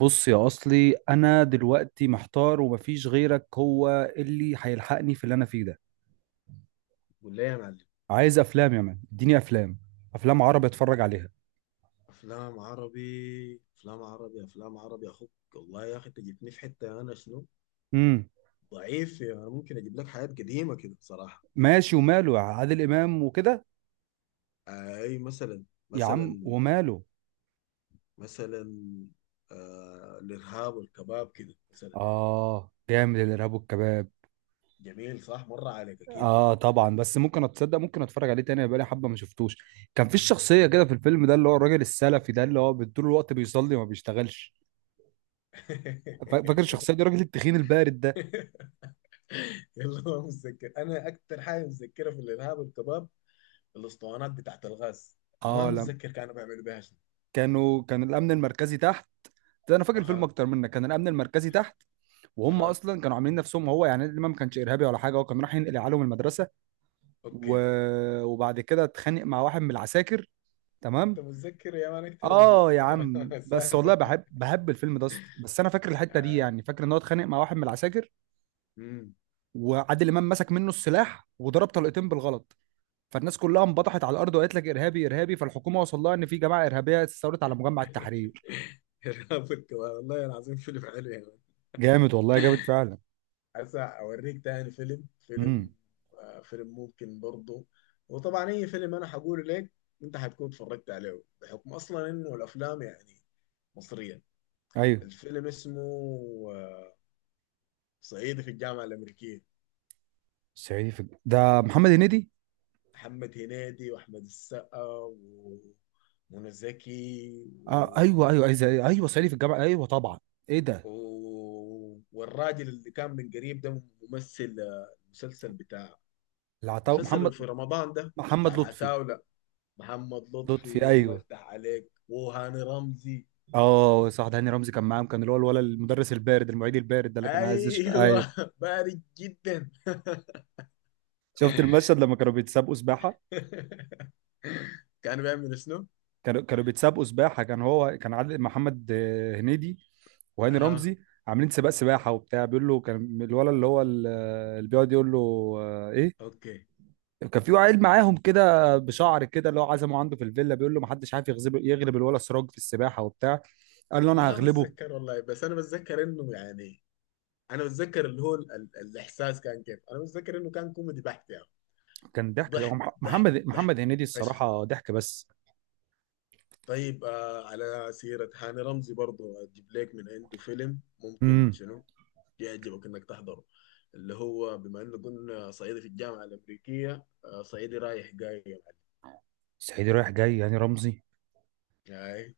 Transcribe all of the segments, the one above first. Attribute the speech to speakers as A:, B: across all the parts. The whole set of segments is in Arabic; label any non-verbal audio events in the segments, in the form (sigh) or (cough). A: بص يا اصلي، انا دلوقتي محتار ومفيش غيرك هو اللي هيلحقني في اللي انا فيه ده.
B: قول لي يا معلم.
A: عايز افلام يا مان، اديني افلام. افلام عربي اتفرج عليها.
B: افلام عربي، افلام عربي، افلام عربي، اخوك والله يا اخي، انت جبتني في حته انا شنو؟
A: امم
B: ضعيف يعني، انا ممكن اجيب لك حاجات قديمه كده صراحه.
A: ماشي وماله، يا عادل امام وكده.
B: اي
A: يا عم
B: مثلا
A: وماله.
B: مثلا آه الارهاب والكباب كده مثلا.
A: اه، جامد الارهاب والكباب.
B: جميل صح؟ مر عليك اكيد.
A: اه طبعا، بس ممكن اتصدق ممكن اتفرج عليه تاني، بقالي حبه ما شفتوش. كان في الشخصيه كده في الفيلم ده اللي هو الراجل السلفي ده اللي هو طول الوقت بيصلي وما بيشتغلش. فاكر
B: (laughs)
A: الشخصيه دي، الراجل التخين البارد ده.
B: يلا، ما متذكر، انا اكتر حاجه متذكرها في الارهاب والكباب الاسطوانات بتاعت الغاز، ما
A: اه لم.
B: متذكر كانوا بيعملوا بيها شنو.
A: كان الامن المركزي تحت. ده انا فاكر الفيلم
B: اها.
A: اكتر منك، كان الامن المركزي تحت. وهم
B: اها.
A: اصلا كانوا عاملين نفسهم هو، يعني الامام ما كانش ارهابي ولا حاجه، هو كان رايح ينقل عليهم المدرسه. و...
B: اوكي.
A: وبعد كده اتخانق مع واحد من العساكر.
B: انت
A: تمام.
B: متذكر يا مان اكتر مني
A: اه يا عم،
B: (laughs)
A: بس والله
B: اساسا.
A: بحب الفيلم ده أصلاً. بس انا فاكر الحته دي،
B: آه.
A: يعني فاكر ان هو اتخانق مع واحد من العساكر،
B: مم.
A: وعادل امام مسك منه السلاح وضرب طلقتين بالغلط. فالناس كلها انبطحت على الارض وقالت لك ارهابي ارهابي، فالحكومه وصل لها ان في جماعه ارهابيه استولت على مجمع
B: (laughs)
A: التحرير.
B: رابط كمان والله العظيم، فيلم حلو يا مان.
A: جامد والله، جامد فعلا.
B: هسه اوريك تاني فيلم.
A: امم
B: آه فيلم ممكن برضه. وطبعا اي فيلم انا حقوله لك انت حتكون اتفرجت عليه، بحكم اصلا انه الافلام يعني مصرية.
A: ايوه.
B: الفيلم اسمه آه، صعيدي في الجامعة الأمريكية.
A: ده محمد هنيدي.
B: محمد هنيدي وأحمد السقا ومنى زكي.
A: آه ايوه ايوه ايوه ايوه، صعيدي في الجامعه، ايوه طبعا. ايه ده.
B: والراجل اللي كان من قريب ده ممثل مسلسل بتاع،
A: العطاو
B: مسلسل اللي
A: محمد.
B: في رمضان ده، بتاع
A: محمد لطفي.
B: العتاولة. محمد
A: لطفي
B: لطفي، الله
A: ايوه.
B: يفتح عليك، وهاني رمزي.
A: اه صح، ده هاني رمزي كان معاهم، كان اللي هو الولد المدرس البارد المعيد البارد ده اللي كان عايز ايوه.
B: ايوه (laughs) بارد جدا (laughs)
A: شفت المشهد لما كانوا بيتسابقوا سباحه.
B: كان بيعمل شنو؟
A: كانوا بيتسابقوا سباحه، كان عادل، محمد هنيدي وهاني
B: اها.
A: رمزي، عاملين سباق سباحه وبتاع. بيقول له كان الولد اللي هو اللي بيقعد يقول له ايه،
B: اوكي.
A: كان في عيل معاهم كده بشعر كده اللي هو عزمه عنده في الفيلا، بيقول له ما حدش عارف يغلب، يغلب الولا سراج في السباحه وبتاع. قال له انا
B: ما
A: هغلبه.
B: بتذكر والله، بس انا بتذكر انه يعني، انا بتذكر اللي هو ال الاحساس كان كيف. انا بتذكر انه كان كوميدي بحت يعني.
A: كان ضحك، هو
B: ضحك
A: مح-
B: ضحك
A: محمد
B: ضحك
A: محمد هنيدي
B: فشخ.
A: الصراحه ضحك بس.
B: طيب آه، على سيرة هاني رمزي برضو أجيب لك من عنده فيلم ممكن
A: امم
B: شنو يعجبك إنك تحضره، اللي هو بما إنه قلنا صعيدي في الجامعة الأمريكية، آه صعيدي رايح جاي يا معلم.
A: صعيدي رايح جاي، يعني رمزي.
B: هاي.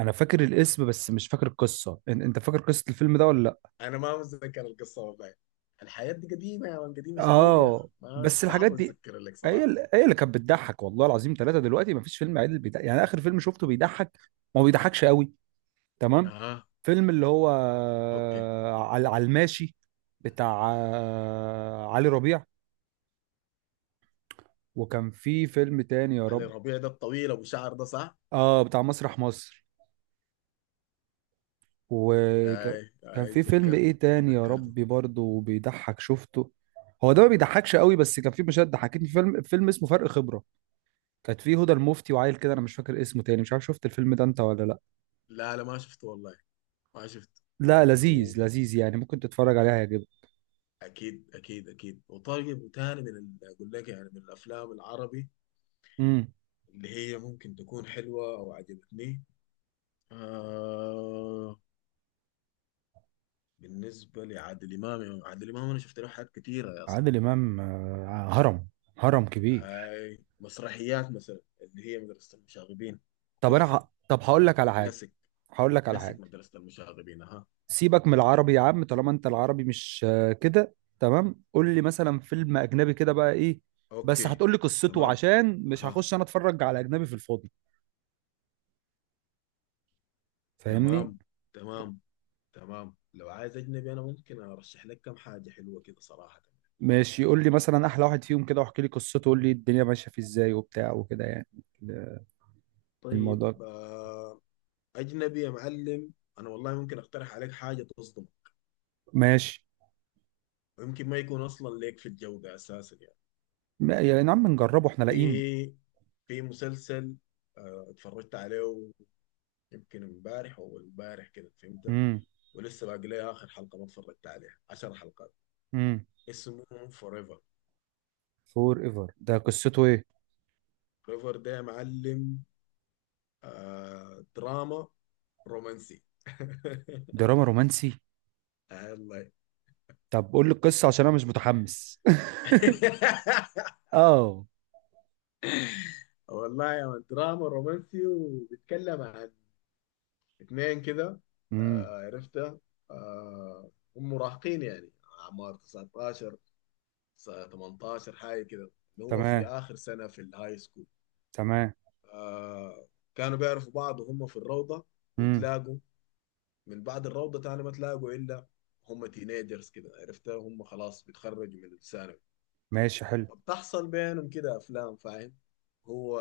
A: انا فاكر الاسم بس مش فاكر القصه، انت فاكر قصه الفيلم ده ولا لا؟
B: أنا ما متذكر القصة والله. الحياة دي قديمة يا مان، قديمة شديد يا أخي،
A: اه،
B: ما
A: بس الحاجات
B: صعب
A: دي
B: أتذكر لك صراحة.
A: هي اللي كانت بتضحك والله العظيم ثلاثه، دلوقتي ما فيش فيلم عادل بيضحك، يعني اخر فيلم شفته بيضحك ما هو بيضحكش قوي. تمام.
B: أها.
A: فيلم اللي هو
B: أوكي.
A: على الماشي، بتاع علي ربيع. وكان في فيلم تاني يا
B: علي
A: رب.
B: ربيع ده الطويل أبو شعر ده صح؟
A: اه بتاع مسرح مصر. وكان،
B: هاي
A: كان
B: هاي،
A: في فيلم ايه
B: تذكرته.
A: تاني يا
B: تذكرته.
A: ربي برضه بيضحك شفته، هو ده ما بيضحكش قوي بس كان في مشاهد ضحكتني. في فيلم اسمه فرق خبرة، كانت فيه هدى المفتي وعيل كده انا مش فاكر اسمه تاني، مش عارف شفت الفيلم ده انت ولا لا.
B: لا لا، ما شفته والله. ما شفته.
A: لا لذيذ، لذيذ يعني، ممكن تتفرج عليه هيعجبك.
B: اكيد اكيد اكيد. وطيب وتاني من اقول لك يعني من الافلام العربي
A: امم
B: اللي هي ممكن تكون حلوه او عجبتني. آه، بالنسبه لعادل امام، عادل امام انا شفت له حاجات كتيره يا اصلا.
A: عادل امام هرم، هرم كبير.
B: هاي مسرحيات مثلا اللي هي مدرسه المشاغبين،
A: طب
B: تحفه.
A: طب هقول لك على حاجه.
B: كلاسيك.
A: هقول لك على
B: كلاسيك
A: حاجه.
B: مدرسه المشاغبين. اها.
A: سيبك من العربي يا عم، طالما انت العربي مش كده تمام، قول لي مثلا فيلم اجنبي كده بقى ايه. بس
B: اوكي.
A: هتقول لي قصته
B: تمام.
A: عشان مش
B: اها.
A: هخش انا اتفرج على اجنبي في الفاضي. فاهمني.
B: تمام. تمام. تمام، لو عايز اجنبي انا ممكن ارشح لك كم حاجه حلوه كده صراحه.
A: ماشي، قول لي مثلا احلى واحد فيهم كده، واحكي لي قصته قول لي الدنيا ماشيه فيه ازاي وبتاع وكده يعني ال-
B: طيب
A: الموضوع.
B: آه، اجنبي يا معلم. انا والله ممكن اقترح عليك حاجه تصدمك،
A: ماشي.
B: ويمكن ما يكون اصلا ليك في الجو ده اساسا يعني.
A: يا نعم نجربه احنا لاقيين.
B: في في مسلسل اتفرجت عليه يمكن امبارح او امبارح كده فهمت.
A: امم
B: ولسه باقي لي اخر حلقه ما اتفرجت عليها، 10 حلقات.
A: امم
B: اسمه فوريفر.
A: فور ايفر ده قصته ايه؟
B: فوريفر ده يا معلم دراما رومانسي (laughs)
A: دراما رومانسي؟
B: آه، والله.
A: طب قول لي القصه عشان انا مش متحمس. (laughs)
B: (laughs)
A: اه.
B: والله يا من دراما رومانسي، وبيتكلم عن اتنين كده.
A: امم
B: آه عرفتها. آه، هم مراهقين يعني، اعمار 19، 18 حاجه كده، اللي هو في
A: تمام،
B: اخر سنه في الهاي سكول.
A: تمام.
B: آه. كانوا بيعرفوا بعض وهم في الروضه،
A: امم
B: وتلاقوا من بعد الروضه، تاني ما تلاقوا الا هم تينيجرز كده عرفتها، هم خلاص بيتخرجوا من الثانوي.
A: ماشي، حلو.
B: فبتحصل بينهم كده افلام فاهم. هو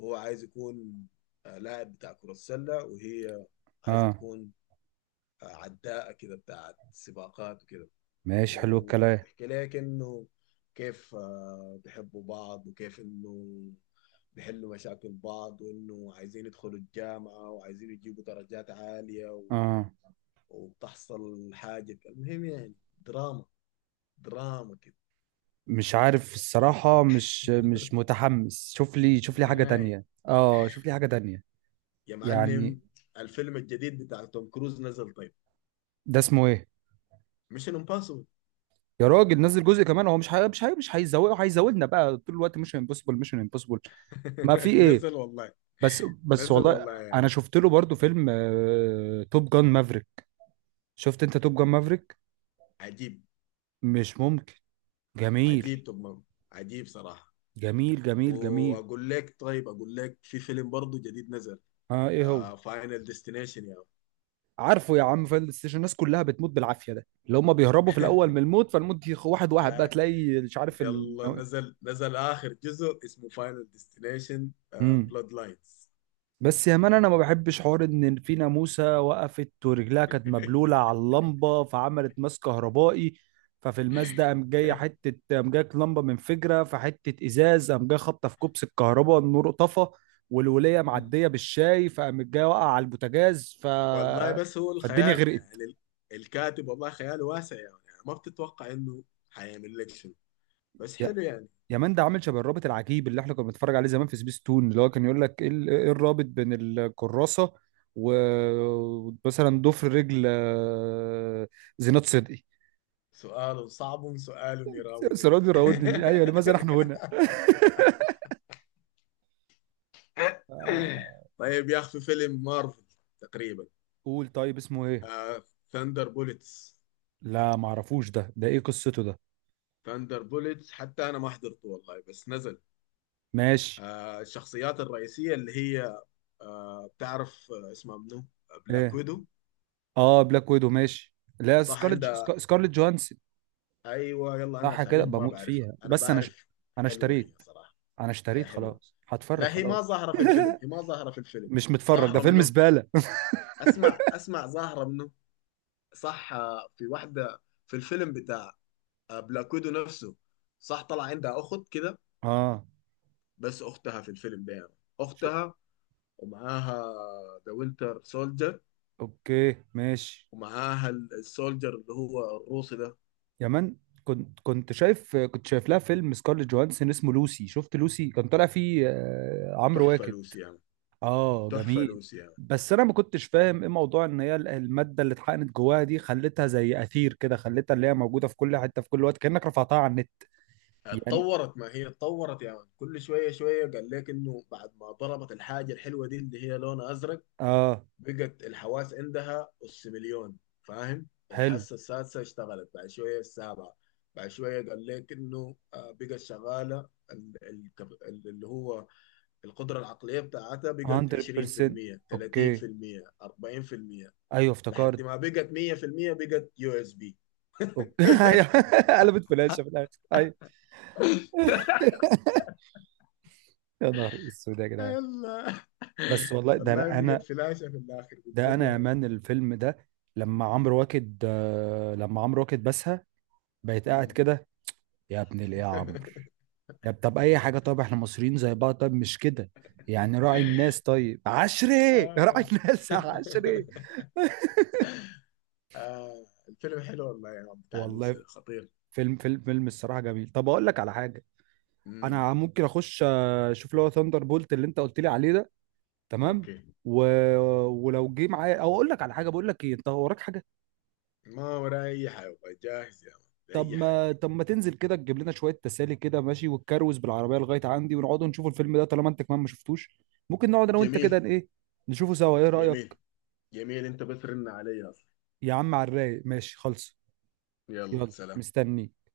B: هو عايز يكون لاعب بتاع كره السله، وهي عايزه
A: اه،
B: تكون عداءة كده بتاعت سباقات وكده.
A: ماشي حلو الكلام.
B: وبيحكي لك انه كيف بيحبوا بعض، وكيف انه بيحلوا مشاكل بعض، وانه عايزين يدخلوا الجامعة وعايزين يجيبوا درجات عالية
A: اه
B: وبتحصل حاجة، المهم يعني دراما، دراما كده.
A: مش عارف الصراحة، مش
B: (laughs)
A: متحمس، شوف لي حاجة
B: نهاية
A: تانية، اه، شوف لي حاجة تانية
B: يا
A: يعني.
B: معلم. الفيلم الجديد بتاع توم كروز نزل طيب،
A: ده اسمه ايه؟
B: مش امباسبل
A: يا راجل نزل جزء كمان، هو مش هي... مش هي... مش هيزوقه هيزودنا بقى طول الوقت، مش امبوسيبل مش امبوسيبل. ما في
B: (laughs)
A: ايه.
B: نزل والله.
A: بس
B: نزل
A: والله،
B: والله يا عم.
A: انا شفت له برضو فيلم توب جان مافريك. شفت انت توب جان مافريك؟
B: عجيب.
A: مش ممكن، جميل
B: عجيب توم، عجيب صراحة.
A: جميل جميل جميل.
B: واقول لك، طيب اقول لك، في فيلم برضه جديد نزل،
A: اه ايه هو؟
B: آه فاينل ديستنيشن يا (laughs)
A: عارفه يا عم فاينل ديستنيشن، الناس كلها بتموت بالعافيه، ده اللي هم بيهربوا في الاول من
B: مان.
A: الموت فالموت واحد واحد بقى
B: آه،
A: تلاقي، مش عارف
B: يلا نزل، نزل اخر جزء اسمه فاينل ديستنيشن
A: امم
B: بلاد لاينز.
A: بس يا مان انا ما بحبش حوار ان في ناموسه وقفت ورجلها كانت مبلوله على اللمبه فعملت ماس كهربائي، ففي الماس ده
B: (laughs)
A: قام جايه حته، قام جايه لمبه منفجره فحته ازاز، قام جايه خابطه في كوبس الكهرباء، النور طفى، والوليه معديه بالشاي فقام جايه واقع على البوتاجاز
B: والله بس هو
A: فالدنيا
B: الخيال
A: غرقت.
B: يعني الكاتب والله خياله واسع يعني، يعني ما بتتوقع انه حيعمل لك شنو، بس حلو يعني.
A: يمان ده عامل شبه الرابط العجيب اللي احنا كنا بنتفرج عليه زمان في سبيس تون، اللي هو كان يقول لك ايه إيه الرابط بين الكراسه ومثلا ضفر رجل زينات صدقي.
B: سؤال صعب، سؤال
A: (laughs)
B: يراودني
A: سرادي
B: (laughs)
A: راودني ليه؟ ايوه، لماذا نحن هنا. (laughs) آه،
B: طيب يا اخي، في فيلم مارفل تقريبا،
A: قول طيب اسمه ايه.
B: آه ثاندر بوليتس.
A: لا معرفوش ده ايه قصته ده.
B: ثاندر بوليتس حتى انا ما حضرته والله بس نزل.
A: ماشي.
B: آه الشخصيات الرئيسيه اللي هي، آه بتعرف آه اسمها منو؟ بلاك
A: ايه.
B: ويدو.
A: اه بلاك ويدو ماشي. لا
B: صح
A: سكارلت
B: عندها.
A: سكارلت جوهانسون.
B: ايوه يلا، انا
A: صح كده،
B: اساميهم ما
A: بموت
B: بعرفها،
A: فيها،
B: انا
A: بس انا
B: بعرف.
A: انا
B: حلوه هي
A: اشتريت
B: صراحه.
A: انا
B: هي
A: اشتريت
B: حلوه.
A: خلاص، هتفرغ
B: لا، هي
A: خلاص.
B: ما ظاهره في الفيلم، هي
A: (laughs)
B: ما ظاهره في الفيلم.
A: مش متفرج، ده
B: ظاهره
A: فيلم
B: منو.
A: زبالة.
B: اسمع اسمع، ظاهره منو. صح آه، في واحده في الفيلم بتاع، آه بلاك ويدو نفسه، صح، طلع عندها اخت كده.
A: اه
B: بس اختها في الفيلم ده يعني.
A: شو.
B: اختها ومعاها ذا وينتر سولجر،
A: اوكي ماشي.
B: ومعاها السولجر اللي هو الروسي ده.
A: يا من، كنت شايف لها فيلم سكارليت جوهانسون اسمه لوسي. شفت لوسي؟ كان طالع فيه عمرو
B: تحفة
A: واكد.
B: لوسي يعني.
A: اه
B: تحفة
A: جميل.
B: لوسي يعني.
A: بس انا ما كنتش فاهم ايه موضوع ان الماده اللي اتحقنت جواها دي خلتها زي اثير كده، خلتها اللي هي موجوده في كل حته في كل وقت، كانك رفعتها على النت يعني.
B: اتطورت، ما هي اتطورت يعني كل شوية شوية، قال لك انه بعد ما ضربت الحاجة الحلوة دي اللي هي لونها ازرق
A: اه
B: بقت الحواس عندها اس مليون، فاهم؟
A: حلو.
B: الحاسة السادسة اشتغلت، بعد شوية السابعة، بعد شوية قال لك انه بقت شغالة اللي هو القدرة العقلية بتاعتها بقت
A: 100%.
B: 20%،
A: اوكي،
B: 30%، 40%،
A: ايوه
B: لحد
A: افتكرت.
B: ما بقت 100%، بقت يو اس بي.
A: اوكي. (laughs) أيوة، قلبت فلاشه في الاخر، ايوه. (laughs) يا نهار اسود يا جدعان.
B: الله.
A: بس والله، ده
B: والله
A: انا
B: بقت
A: انا
B: فلاشة في الآخر
A: ده
B: بجد
A: انا يا
B: يعني.
A: مان الفيلم ده، لما عمرو واكد بسها بقيت قاعد
B: مم.
A: كده، يا ابن الايه يا عمرو،
B: (laughs)
A: يا طب اي حاجه، طب احنا مصريين زي بعض، طب مش كده يعني، راعي الناس، طيب عشري، (laughs) راعي
B: آه.
A: الناس يا عشري.
B: (laughs) آه. الفيلم حلو والله يا عم بتاع لوسي
A: والله
B: ده، خطير.
A: فيلم الصراحه جميل. طب اقول لك على حاجه،
B: مم.
A: انا ممكن اخش اشوف اللي هو ثاندر بولت اللي انت قلت لي عليه ده. تمام.
B: اوكي.
A: و... ولو جه معايا، او اقول لك على حاجه، بقول لك ايه، انت وراك حاجه؟
B: ما وراي اي حاجة والله، جاهز يا عم.
A: طب
B: اي حاجة.
A: ما طب ما تنزل كده تجيب لنا شويه تسالي كده ماشي، وتكروز بالعربيه لغايه عندي ونقعدوا نشوفوا الفيلم ده طالما انت كمان ما شفتوش. ممكن نقعد انا وانت كده،
B: جميل.
A: ايه، نشوفه سوا، ايه رايك؟
B: جميل. جميل انت، بس رن علي اصلا.
A: يا عم على الرايق، ماشي خلص.
B: يلا
A: يلا
B: سلام.
A: مستنيك.